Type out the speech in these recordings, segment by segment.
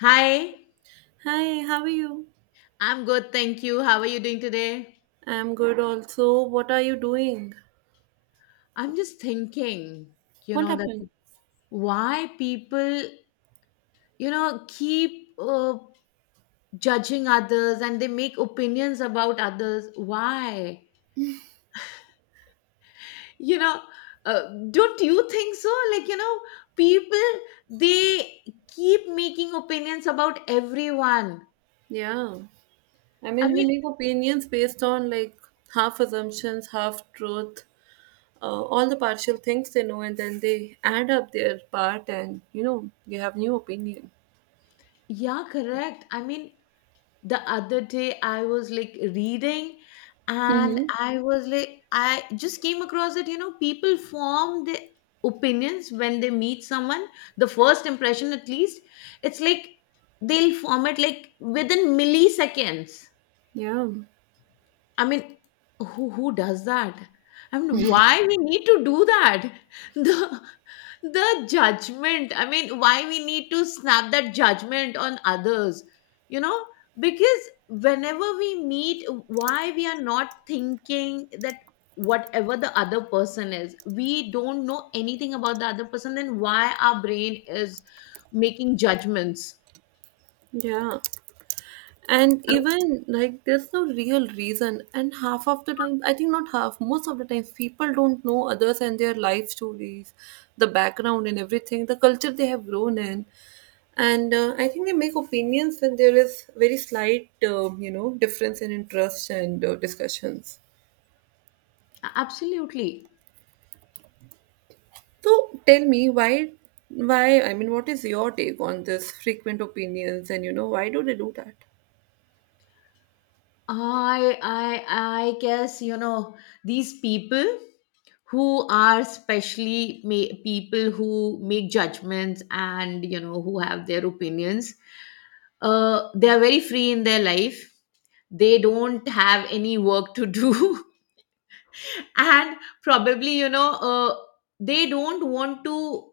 Hi, Hi, how are you? I'm good, thank you. How are you doing today? I'm good also. What are you doing? I'm just thinking, you What know, that happened? why people, you know, keep uh, judging others and they make opinions about others. Why? You know, uh, don't you think so? Like, people, they keep making opinions about everyone. Yeah. I I mean, they mean, make opinions based on like half assumptions, half truth, all the partial things they know, and then they add up their part, and you know, you have new opinion. yeah, correct. I mean, the other day I was like reading and Mm-hmm. I was like I just came across it. You know, people form their opinions when they meet someone, the first impression at least. It's like they'll form it like within milliseconds. Yeah. I mean, who does that? I mean, why we need to do that? The the judgment. I mean, why we need to snap that judgment on others? You know, because whenever we meet, why we are not thinking that whatever the other person is, we don't know anything about the other person. Then why our brain is making judgments? Yeah, and I mean, even like there's no real reason, and half of the time, I think, not half, most of the times people don't know others and their life stories, the background and everything, the culture they have grown in. And I think they make opinions when there is very slight you know difference in interest and discussions. absolutely. So tell me why, I mean, what is your take on this frequent opinions, and you know, why do they do that? I guess, you know, these people who are especially people who make judgments and, you know, who have their opinions. They are very free in their life. They don't have any work to do, and probably, you know, they don't want to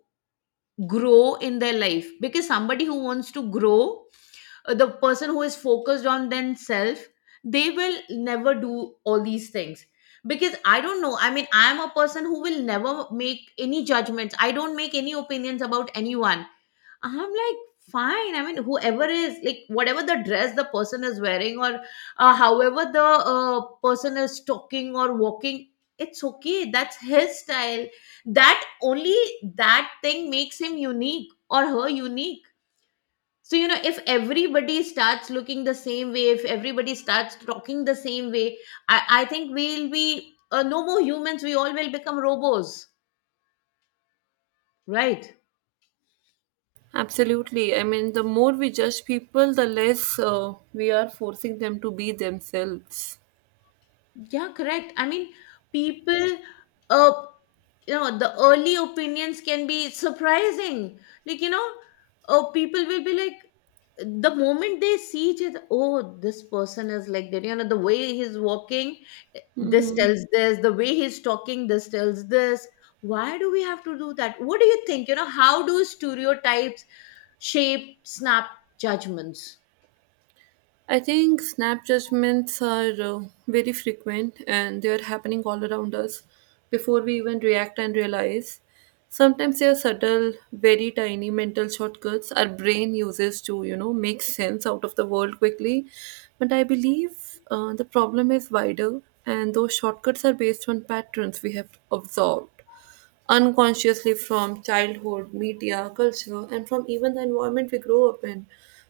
grow in their life, because somebody who wants to grow, the person who is focused on themselves, they will never do all these things. Because I don't know, I mean, I am a person who will never make any judgments. I don't make any opinions about anyone. I'm like, fine, I mean, whoever is like, whatever the dress the person is wearing, or however the person is talking or walking, it's okay, that's his style. that only that thing makes him unique or her unique. So, you know, if everybody starts looking the same way, if everybody starts talking the same way, I think we'll be no more humans. We all will become robots, right? Absolutely. I mean, the more we judge people, the less we are forcing them to be themselves. Yeah, correct. I mean, people, uh, you know, the early opinions can be surprising. Like, you know, people will be like, the moment they see each other, oh, this person is like that. You know, the way he's walking, this Hmm. tells this. The way he's talking, this tells this. Why do we have to do that? What do you think? You know, how do stereotypes shape snap judgments? I think snap judgments are very frequent, and they are happening all around us before we even react and realize. Sometimes they are subtle, very tiny mental shortcuts our brain uses to, you know, make sense out of the world quickly. But I believe the problem is wider, and those shortcuts are based on patterns we have absorbed unconsciously from childhood, media, culture, and from even the environment we grow up in.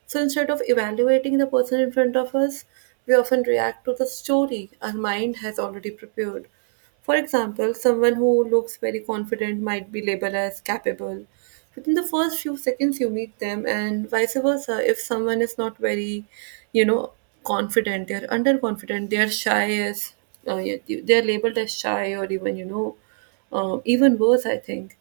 So instead of evaluating the person in front of us, we often react to the story our mind has already prepared. For example, someone who looks very confident might be labeled as capable within the first few seconds you meet them, and vice versa. If someone is not very, you know, confident, they're underconfident, they're shy as uh, yeah, they're labeled as shy, or even you know, even worse, I think.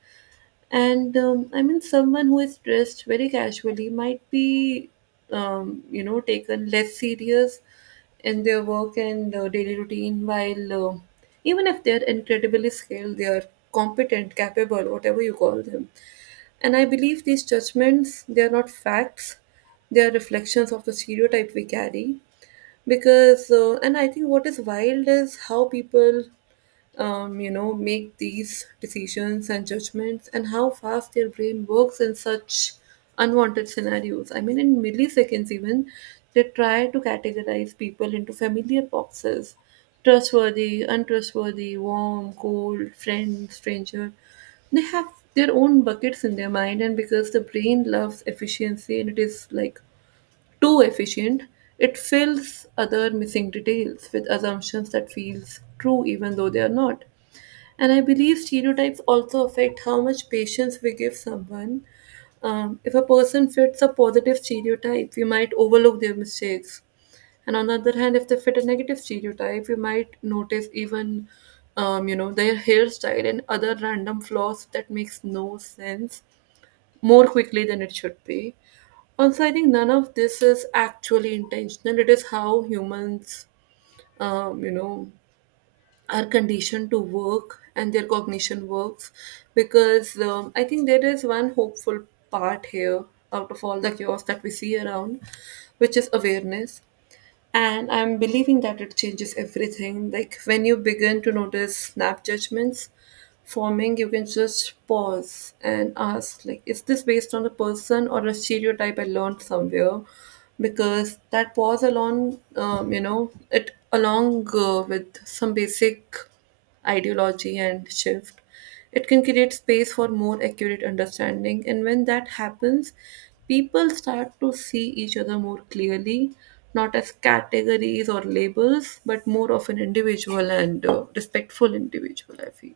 And I mean someone who is dressed very casually might be, you know, taken less serious in their work and daily routine, while even if they're incredibly skilled, they are competent, capable, whatever you call them. And I believe these judgments, they are not facts, they are reflections of the stereotype we carry. Because and I think what is wild is how people, you know, make these decisions and judgments, and how fast their brain works in such unwanted scenarios. I mean, in milliseconds, even they try to categorize people into familiar boxes: trustworthy, untrustworthy, warm, cold, friend, stranger. They have their own buckets in their mind, and because the brain loves efficiency and it is like too efficient, it fills other missing details with assumptions that feels true even though they are not. And I believe stereotypes also affect how much patience we give someone. If a person fits a positive stereotype, we might overlook their mistakes. And on the other hand, if they fit a negative stereotype, we might notice even, you know, their hairstyle and other random flaws that makes no sense more quickly than it should be. Also, I think none of this is actually intentional. It is how humans, you know, are conditioned to work, and their cognition works because I think there is one hopeful part here out of all the chaos that we see around, which is awareness. And I'm believing that it changes everything. Like when you begin to notice snap judgments forming, you can just pause and ask, like, is this based on a person or a stereotype I learned somewhere? Because that pause along, you know, it along with some basic ideology and shift, it can create space for more accurate understanding. And when that happens, people start to see each other more clearly, not as categories or labels, but more of an individual, and respectful individual, I feel.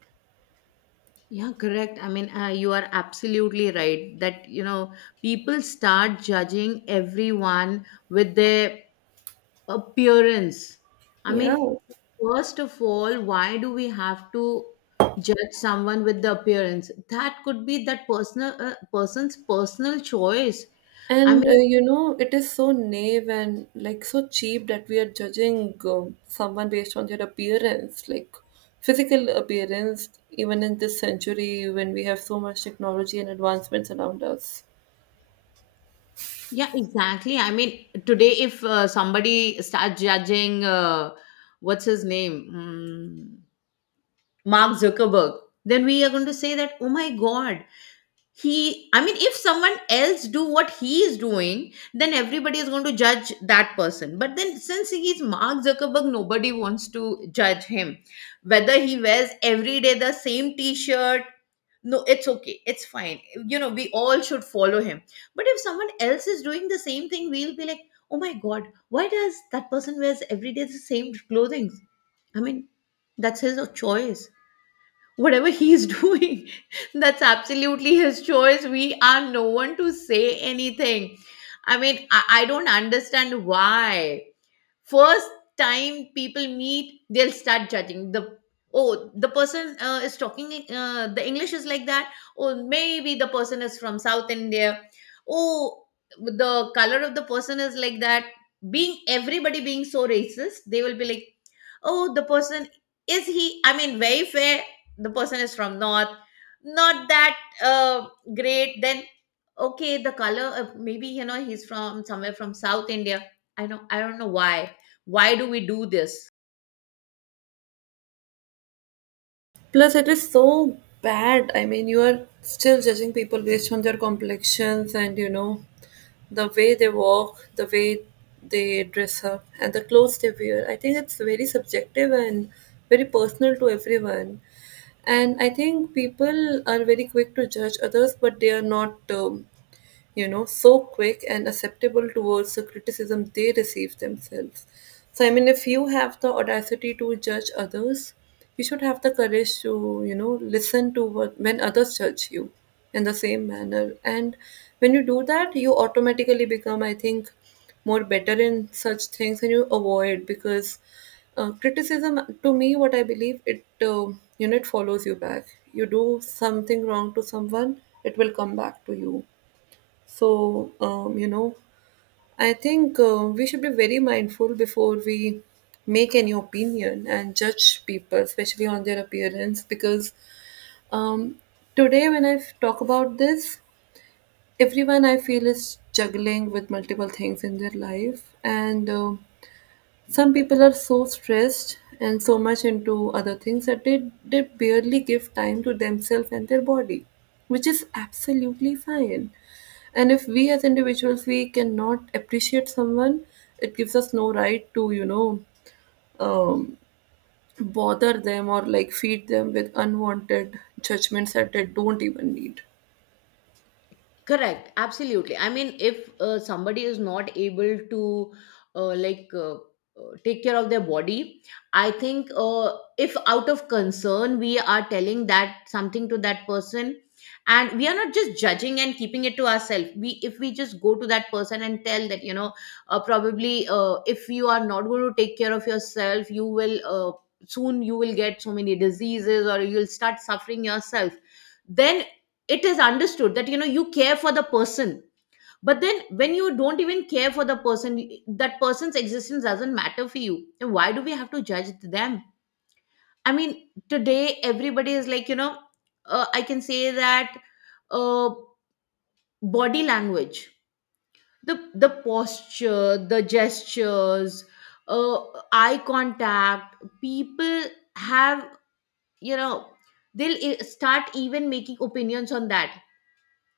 Yeah, correct. I mean, you are absolutely right that, you know, people start judging everyone with their appearance. I Yeah. mean, first of all, why do we have to judge someone with the appearance? That could be that personal person's personal choice. I And mean, you know, it is so naive and like so cheap that we are judging someone based on their appearance, like physical appearance, even in this century when we have so much technology and advancements around us. yeah, exactly. I mean, today if somebody starts judging, what's his name? Hmm. Mark Zuckerberg, then we are going to say that, oh my God, he, I mean, if someone else do what he is doing, then everybody is going to judge that person. But then since he is Mark Zuckerberg, nobody wants to judge him. Whether he wears every day the same t-shirt, no, it's okay. It's fine. You know, we all should follow him. But if someone else is doing the same thing, we'll be like, oh my God, why does that person wears every day the same clothing? I mean, that's his choice, whatever he's doing. That's absolutely his choice, we are no one to say anything. I mean I don't understand why, first time people meet, they'll start judging the, oh, the person is talking, the English is like that, oh, maybe the person is from South India. Oh, the color of the person is like that, being everybody being so racist. They will be like, oh, the person, is he, I mean, very fair, the person is from north, not that uh, great. Then okay, the color, maybe, you know, he's from somewhere from South India. I know, I don't know why. Why do we do this? Plus, it is so bad. I mean, you are still judging people based on their complexions and, you know, the way they walk, the way they dress up, and the clothes they wear. I think it's very subjective and very personal to everyone. And I think people are very quick to judge others, but they are not, you know, so quick and acceptable towards the criticism they receive themselves. So, I mean, if you have the audacity to judge others, you should have the courage to, you know, listen to what when others judge you in the same manner. And when you do that, you automatically become, I think, more better in such things, and you avoid, because criticism to me, what I believe, it you know, it follows you back. You do something wrong to someone, it will come back to you. So, you know, I think we should be very mindful before we make any opinion and judge people, especially on their appearance. Because um, today when I talk about this, everyone, I feel, is juggling with multiple things in their life, and um, some people are so stressed and so much into other things that they barely give time to themselves and their body, which is absolutely fine. And if we, as individuals, we cannot appreciate someone, it gives us no right to, you know, um, bother them or like feed them with unwanted judgments that they don't even need. Correct, absolutely. I mean, if somebody is not able to take care of their body, I think, if out of concern we are telling that something to that person, and we are not just judging and keeping it to ourselves, we, if we just go to that person and tell that, you know, probably, if you are not going to take care of yourself, you will, soon you will get so many diseases, or you'll start suffering yourself, then it is understood that, you know, you care for the person. But then when you don't even care for the person, that person's existence doesn't matter for you, then why do we have to judge them? I mean, today everybody is like, you know, I can say that, uh, body language, the the posture, the gestures, uh, eye contact, people have, you know, they'll start even making opinions on that.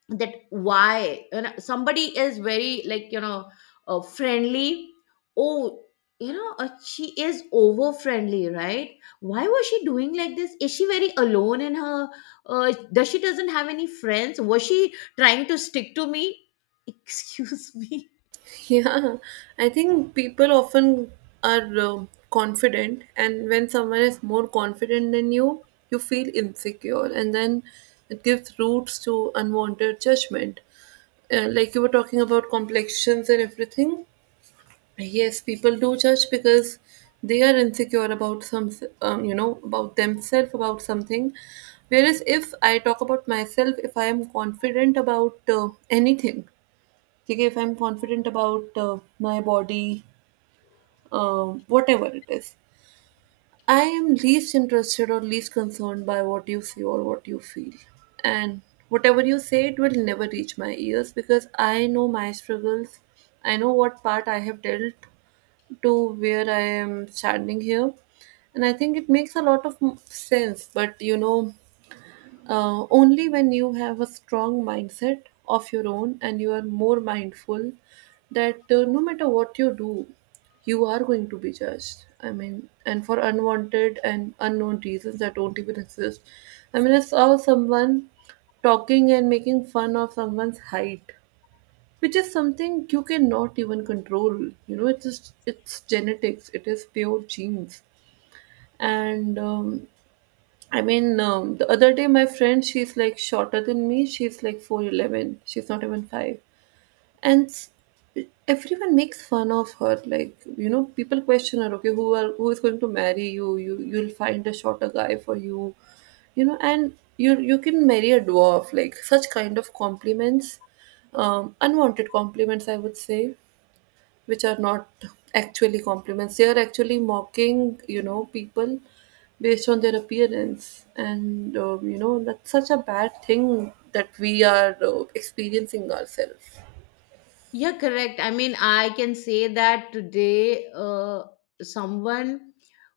That why, you know, somebody is very like, you know, friendly, oh, you know, she is over friendly, right? Why was she doing like this? Is she very alone in her, does she doesn't have any friends? Was she trying to stick to me? Excuse me. Yeah, I think people often are confident, and when someone is more confident than you, you feel insecure, and then it gives roots to unwanted judgment. Like you were talking about complexions and everything. Yes, people do judge because they are insecure about some, you know, about themselves, about something. Whereas if I talk about myself, if I am confident about anything, okay, if I'm confident about my body, uh, whatever it is, I am least interested or least concerned by what you see or what you feel. And whatever you say, it will never reach my ears, because I know my struggles, I know what part I have dealt to where I am standing here. And I think it makes a lot of sense, but you know, only when you have a strong mindset of your own and you are more mindful that no matter what you do, you are going to be judged. I mean, and for unwanted and unknown reasons that don't even exist. I mean, I saw someone talking and making fun of someone's height, which is something you cannot even control. You know, it's just, it's genetics. It is pure genes. And I mean, the other day, my friend, she's like shorter than me. She's like 4'11. She's not even 5. And everyone makes fun of her. Like, you know, people question her, okay, who is going to marry you? You'll find a shorter guy for you. You know, and you can marry a dwarf. Like such kind of compliments. Unwanted compliments, I would say, which are not actually compliments. They are actually mocking, you know, people based on their appearance. And, you know, that's such a bad thing that we are experiencing ourselves. Yeah, correct. I mean, I can say that today, someone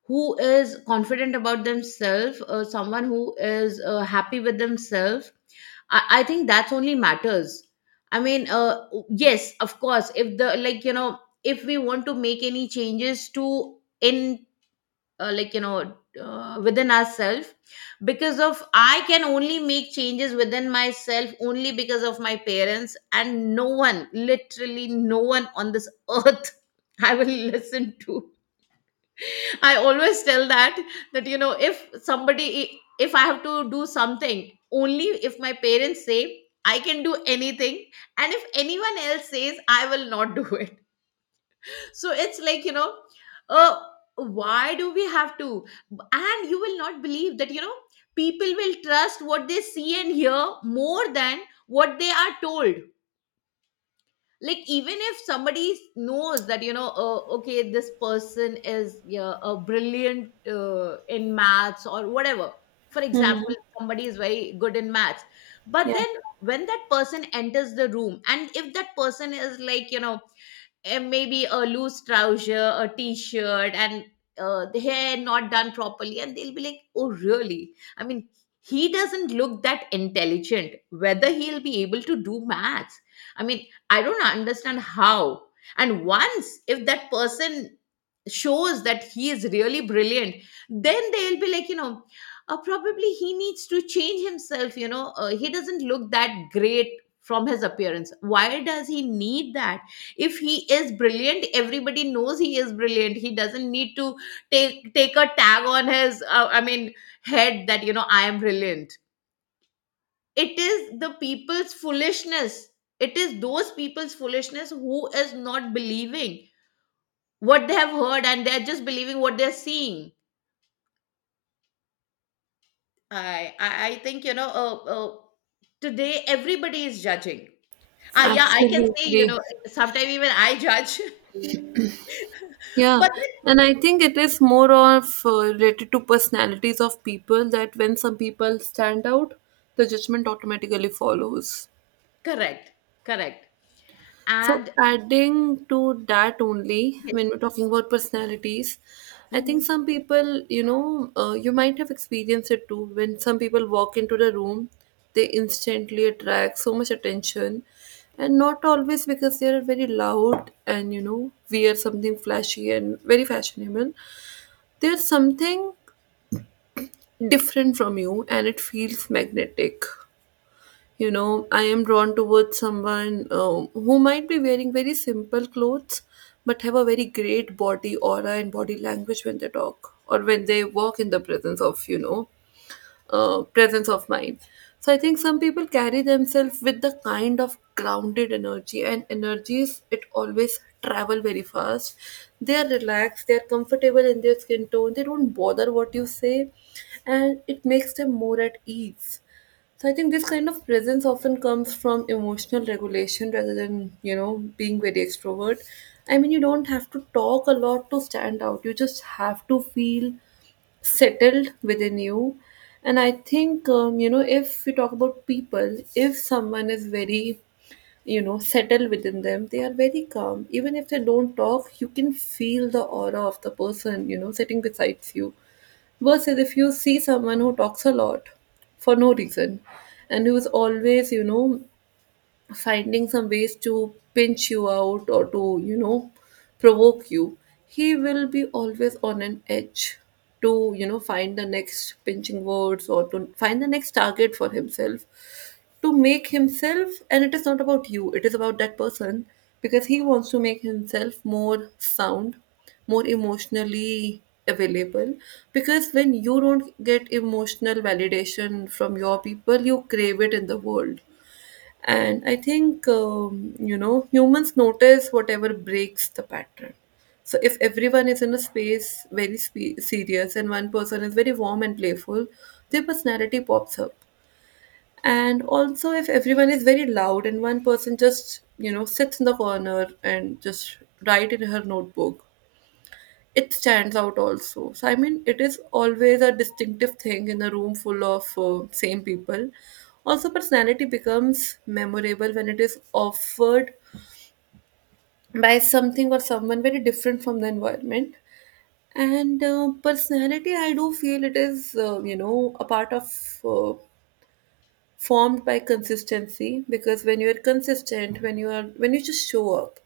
who is confident about themselves, someone who is happy with themselves, I think that's only matters. I mean, yes, of course, if the, like, you know, if we want to make any changes to in, like, you know, within ourselves. Because of, I can only make changes within myself only because of my parents, and no one, literally no one on this earth I will listen to. I always tell that, that, you know, if somebody, if I have to do something, only if my parents say I can do anything, and if anyone else says, I will not do it. So it's like, you know, uh, why do we have to? And you will not believe that, you know, people will trust what they see and hear more than what they are told. Like, even if somebody knows that, you know, okay, this person is, yeah, a brilliant in maths or whatever. For Mm-hmm. example, somebody is very good in maths, but Yeah, then when that person enters the room, and if that person is like, you know, and maybe a loose trouser, a t-shirt, and the hair not done properly, and they'll be like, "Oh, really?" I mean, he doesn't look that intelligent. Whether he'll be able to do maths, I mean, I don't understand how. And once if that person shows that he is really brilliant, then they'll be like, you know. Probably he needs to change himself, you know, he doesn't look that great from his appearance. Why does he need that? If he is brilliant, everybody knows he is brilliant, he doesn't need to take a tag on his, I mean, head, that, you know, I am brilliant. It is the people's foolishness, it is those people's foolishness, who is not believing what they have heard, and they're just believing what they're seeing. I think, you know, today everybody is judging. Ah, yeah, I can say, you absolutely. know, sometimes even I judge Yeah, but and I think it is more of related to personalities of people, that when some people stand out, the judgment automatically follows. correct, correct, So, and adding to that only, yes. when we're talking about personalities, I think Hmm. some people, you know, you might have experienced it too. When some people walk into the room, they instantly attract so much attention, and not always because they are very loud and, you know, wear something flashy and very fashionable. There's something different from you, and it feels magnetic. You know, I am drawn towards someone who might be wearing very simple clothes, but have a very great body aura and body language when they talk or when they walk, in the presence of, you know, presence of mind. So I think some people carry themselves with the kind of grounded energy, and energies, it always travel very fast. They are relaxed, they are comfortable in their skin tone, they don't bother what you say, and it makes them more at ease. So I think this kind of presence often comes from emotional regulation rather than, you know, being very extrovert. I mean, you don't have to talk a lot to stand out. You just have to feel settled within you, and I think you know, if we talk about people, if someone is very, you know, settled within them, they are very calm. Even if they don't talk, you can feel the aura of the person, you know, sitting beside you. Versus if you see someone who talks a lot for no reason and who is always, you know, finding some ways to pinch you out or to, you know, provoke you, he will be always on an edge to, you know, find the next pinching words or to find the next target for himself to make himself, and it is not about you, it is about that person, because he wants to make himself more sound, more emotionally available. Because when you don't get emotional validation from your people, you crave it in the world. And I think, you know, humans notice whatever breaks the pattern. So if everyone is in a space serious and one person is very warm and playful, their personality pops up. And also, if everyone is very loud and one person just, you know, sits in the corner and just write in her notebook, it stands out also. So I mean, it is always a distinctive thing in a room full of same people. Also, personality becomes memorable when it is offered by something or someone very different from the environment. And personality, I do feel it is, a part of uh, formed by consistency, because when you are consistent, when you just show up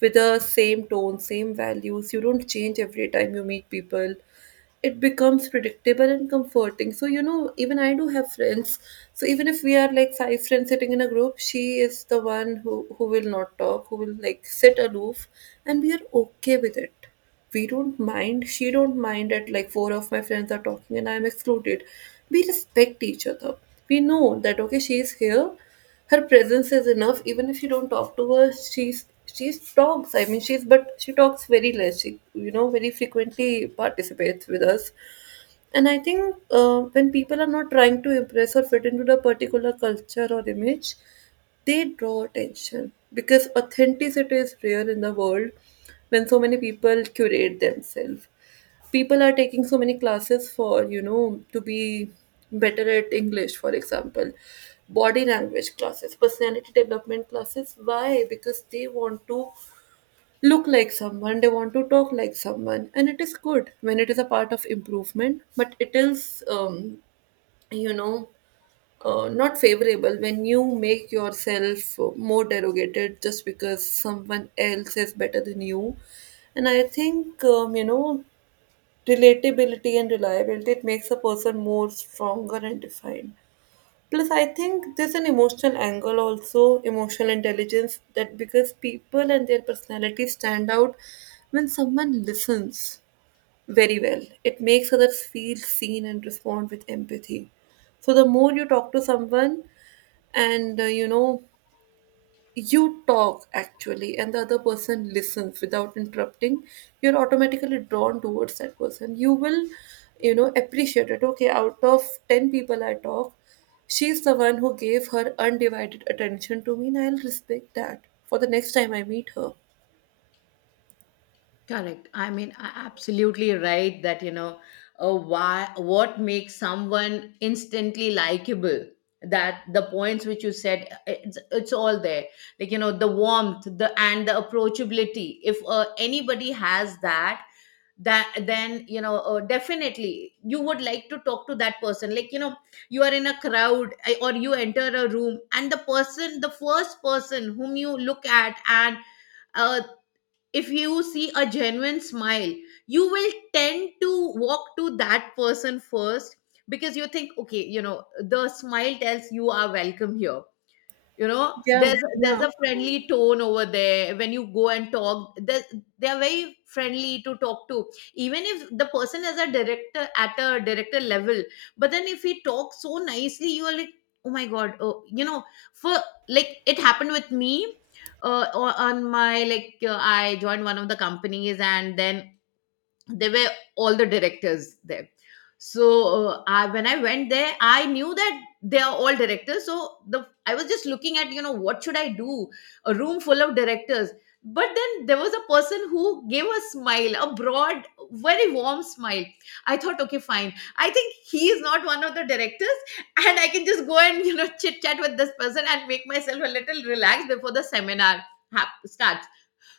with the same tone, same values, you don't change every time you meet people. It becomes predictable and comforting. So, you know, even I do have friends. So even if we are like five friends sitting in a group, she is the one who will not talk, who will like sit aloof, and we are okay with it. We don't mind, she don't mind that like four of my friends are talking and I'm excluded. We respect each other. We know that, okay, she's here, her presence is enough. Even if you don't talk to her, she's, she talks, I mean, she's, but she talks very less. She, you know, very frequently participates with us. And I think when people are not trying to impress or fit into the particular culture or image, they draw attention, because authenticity is rare in the world when so many people curate themselves. People are taking so many classes for, you know, to be better at English, for example, body language classes, personality development classes. Why? Because they want to look like someone, they want to talk like someone, and it is good when it is a part of improvement, but it is, you know, not favorable when you make yourself more derogated just because someone else is better than you. And I think, you know, relatability and reliability, it makes a person more stronger and defined. Plus, I think there's an emotional angle also, emotional intelligence, that because people and their personalities stand out when someone listens very well, it makes others feel seen and respond with empathy. So, the more you talk to someone and you talk actually and the other person listens without interrupting, you're automatically drawn towards that person. You will, you know, appreciate it. Okay, out of 10 people I talk, she's the one who gave her undivided attention to me, and I'll respect that for the next time I meet her. Correct. I mean, absolutely right that, you know, why, what makes someone instantly likable? That the points which you said, it's all there. Like, you know, the warmth, the and the approachability. If anybody has that, then definitely you would like to talk to that person. Like, you are in a crowd, or you enter a room, and the first person whom you look at, and uh, if you see a genuine smile, you will tend to walk to that person first, because you think, okay, the smile tells you are welcome here. Yeah, There's yeah. a friendly tone over there. When you go and talk, they are very friendly to talk to, even if the person is a director, at a director level. But then, if he talks so nicely, you are like, oh my god. Oh, you know for like, it happened with me. O- on my like I joined one of the companies, and then they were all the directors there. So when I went there, I knew that they are all directors, so the I was just looking at, what should I do? A room full of directors. But then there was a person who gave a smile, a broad, very warm smile. I thought, okay, fine, I think he is not one of the directors, and I can just go and, chit chat with this person, and make myself a little relaxed before the seminar start.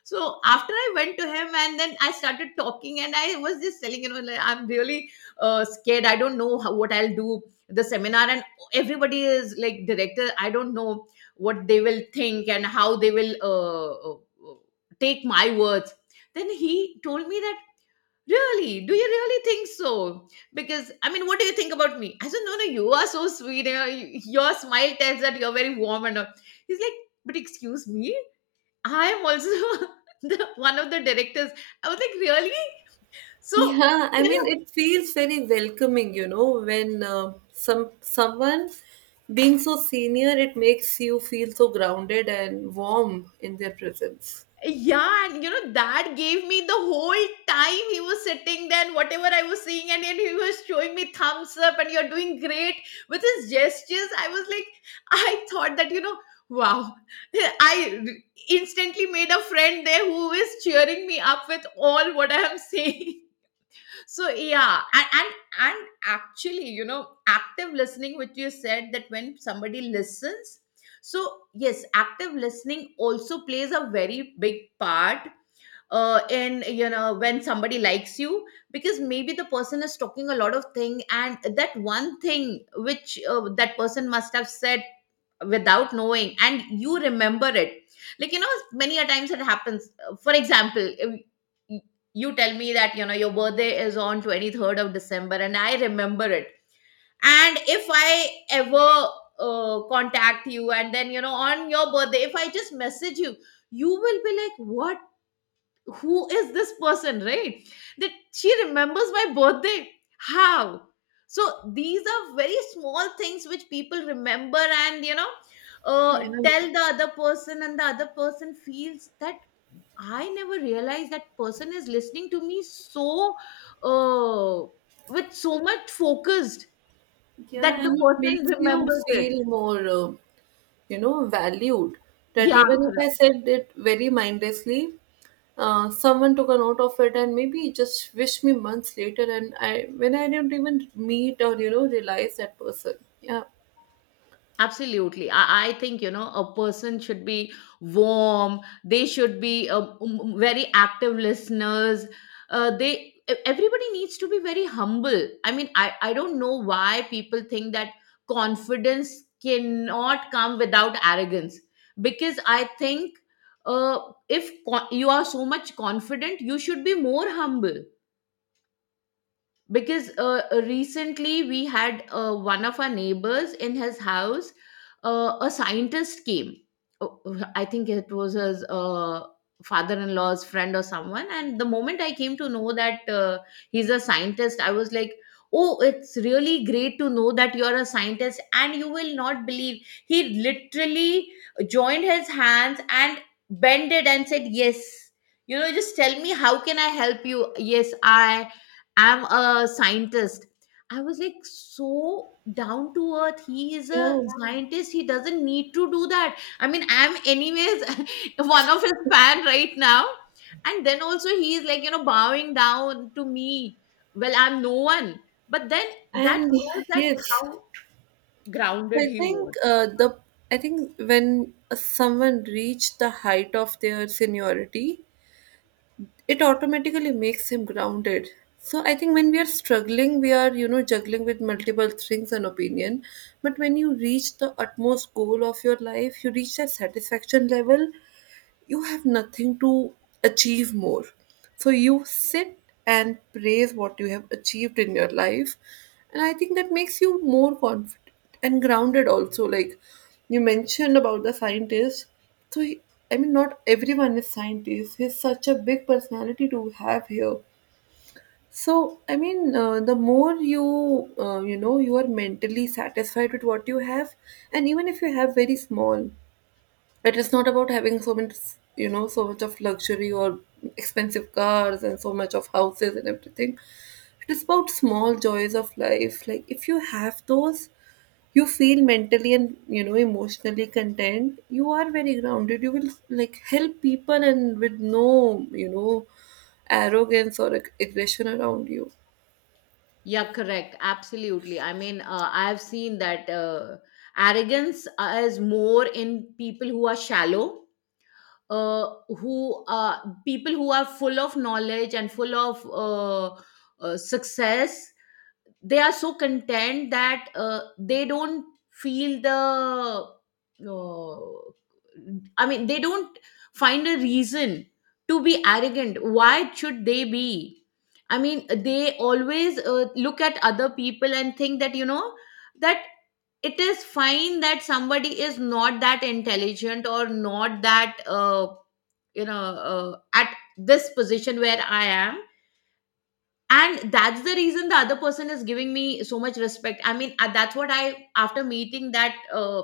So, after I went to him and then I started talking, and I was just telling, you know, like, I'm really scared. I don't know how, what I'll do the seminar, and everybody is like director. I don't know what they will think and how they will take my words. Then he told me that, really, do you really think so? Because, I mean, what do you think about me? I said, no, no, you are so sweet. You know, your smile tells that you're very warm and all. He's like, but excuse me, I am also the one of the directors. I was like, really? So, Yeah, I you mean, know, it feels very welcoming, you know, when someone being so senior, it makes you feel so grounded and warm in their presence. yeah, and, that gave me the whole time. He was sitting there and whatever I was seeing, and then he was showing me thumbs up, and you're doing great with his gestures. I was like, I thought that, you know, wow. I r- instantly made a friend there who is cheering me up with all what I am saying. So, yeah. And actually, you know, active listening which you said, that when somebody listens, so yes, active listening also plays a very big part, in, you know, when somebody likes you. Because maybe the person is talking a lot of thing, and that one thing which that person must have said without knowing, and you remember it. Like, you know, many a times it happens. For example, if y- you tell me that, you know, your birthday is on 23rd of December and I remember it, and if I ever contact you, and then, you know, on your birthday, if I just message you, you will be like, what, who is this person, right? That she remembers my birthday? How? So these are very small things which people remember. And, you know, uh, Yeah, tell the other person, and the other person feels that, I never realized that person is listening to me, so uh, with so much focused yeah, that the and it person makes you remembers it. feel more, you know, valued. That Yeah, even if correct. I said it very mindlessly, someone took a note of it and maybe just wished me months later, and I, when I didn't even meet or you know realize that person. Yeah, Absolutely. I think, you know, a person should be warm. They should be very active listeners. Everybody needs to be very humble. I mean, I don't know why people think that confidence cannot come without arrogance. Because I think, uh, if you are so much confident, you should be more humble. Because recently we had, one of our neighbors in his house, a scientist came. Oh, I think it was his father-in-law's friend or someone. And the moment I came to know that he's a scientist, I was like, oh, it's really great to know that you're a scientist. And you will not believe, he literally joined his hands and bent it and said, yes, you know, just tell me how can I help you, yes, I I'm a scientist. I was like, so down to earth. He is a, yeah, yeah, scientist. He doesn't need to do that. I mean, I'm anyways one of his fan right now. And then also he's like, you know, bowing down to me. Well, I'm no one. But then, that and shows that how yes, grounded I he was. think the I think when someone reached the height of their seniority, it automatically makes him grounded. So I think when we are struggling, we are, you know, juggling with multiple things and opinion, but when you reach the utmost goal of your life, you reach that satisfaction level, you have nothing to achieve more. So you sit and praise what you have achieved in your life. And I think that makes you more confident and grounded also. Like you mentioned about the scientist. So, I mean, not everyone is scientist. He's such a big personality to have here. So, I mean, the more you, you are mentally satisfied with what you have, and even if you have very small, it is not about having so much, you know, so much of luxury or expensive cars and so much of houses and everything. It is about small joys of life. Like if you have those, you feel mentally and, you know, emotionally content. You are very grounded. You will like help people and with no, you know, arrogance or aggression around you. Yeah, correct. Absolutely. I mean, I've seen that arrogance is more in people who are shallow, who are people who are full of knowledge and full of success. They are so content that they don't feel the, uh, I mean, they don't find a reason to be arrogant. Why should they be? I mean, they always look at other people and think that, you know, that, it is fine that somebody is not that intelligent, or not that you know, at this position where I am. And that's the reason the other person is giving me so much respect. I mean, that's what I, after meeting that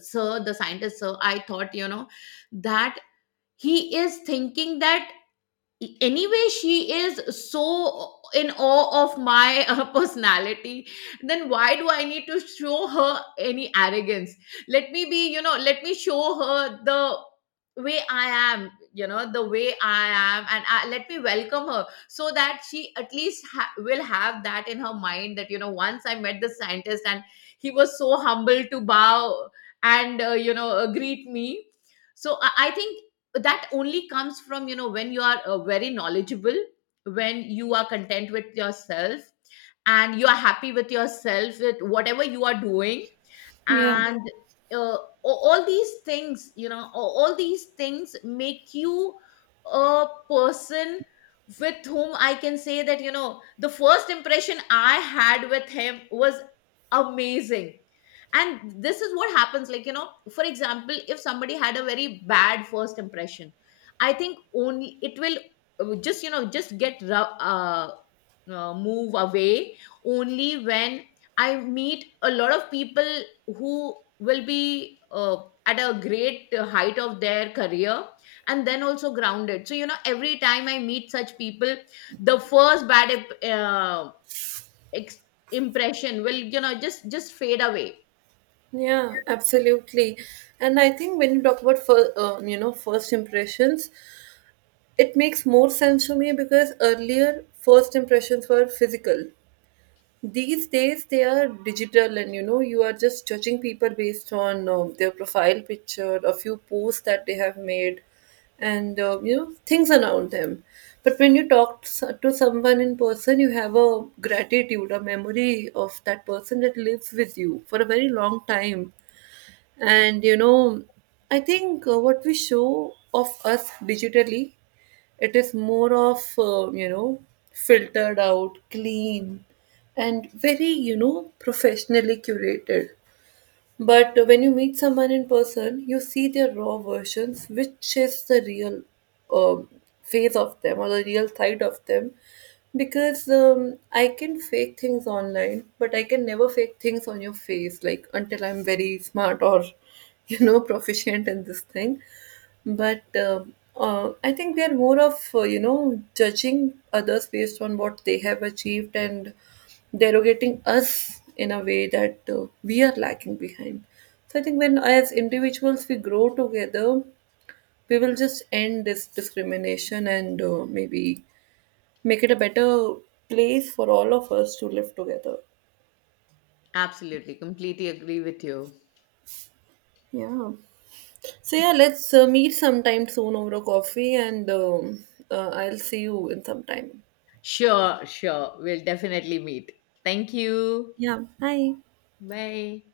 sir, the scientist sir, I thought, you know, that he is thinking that, anyway, she is so in awe of my personality, then why do I need to show her any arrogance. Let me be, you know, let me show her the way I am, you know, the way I am. And, let me welcome her, so that she at least will have that in her mind that, you know, once I met the scientist, and he was so humble to bow and you know, greet me. So, I think that only comes from, you know, when you are very knowledgeable, when you are content with yourself, and you are happy with yourself with whatever you are doing. Yeah. Yeah, And uh, a- all these things, you know, all these things make you a person with whom I can say that, you know, the first impression I had with him was amazing. And this is what happens, like, you know, for example, if somebody had a very bad first impression, I think only it will just, you know, just move away only when I meet a lot of people who will be at a great height of their career, and then also grounded. So you know, every time I meet such people, the first bad ex- impression will, you know, just fade away. yeah, absolutely. And I think when you talk about you know, first impressions, it makes more sense to me because earlier first impressions were physical. These days they are digital, and you know, you are just judging people based on their profile picture, a few posts that they have made, and you know, things around them. But when you talk to someone in person, you have a gratitude, a memory of that person that lives with you for a very long time. And you know, I think what we show of us digitally, it is more of, you know, filtered out, clean, and very, you know, professionally curated. But when you meet someone in person, you see their raw versions, which is the real um, face of them or the real side of them. Because I can fake things online, but I can never fake things on your face, like until I'm very smart or, you know, proficient in this thing. But I think we are more of, you know, judging others based on what they have achieved and derogating us in a way that we are lacking behind. So I think when, as individuals, we grow together, we will just end this discrimination and, maybe make it a better place for all of us to live together. Absolutely. Completely agree with you. Yeah. So yeah, let's meet sometime soon over a coffee, and I'll see you in some time. Sure, sure. We'll definitely meet. Thank you. Yeah, bye. Bye.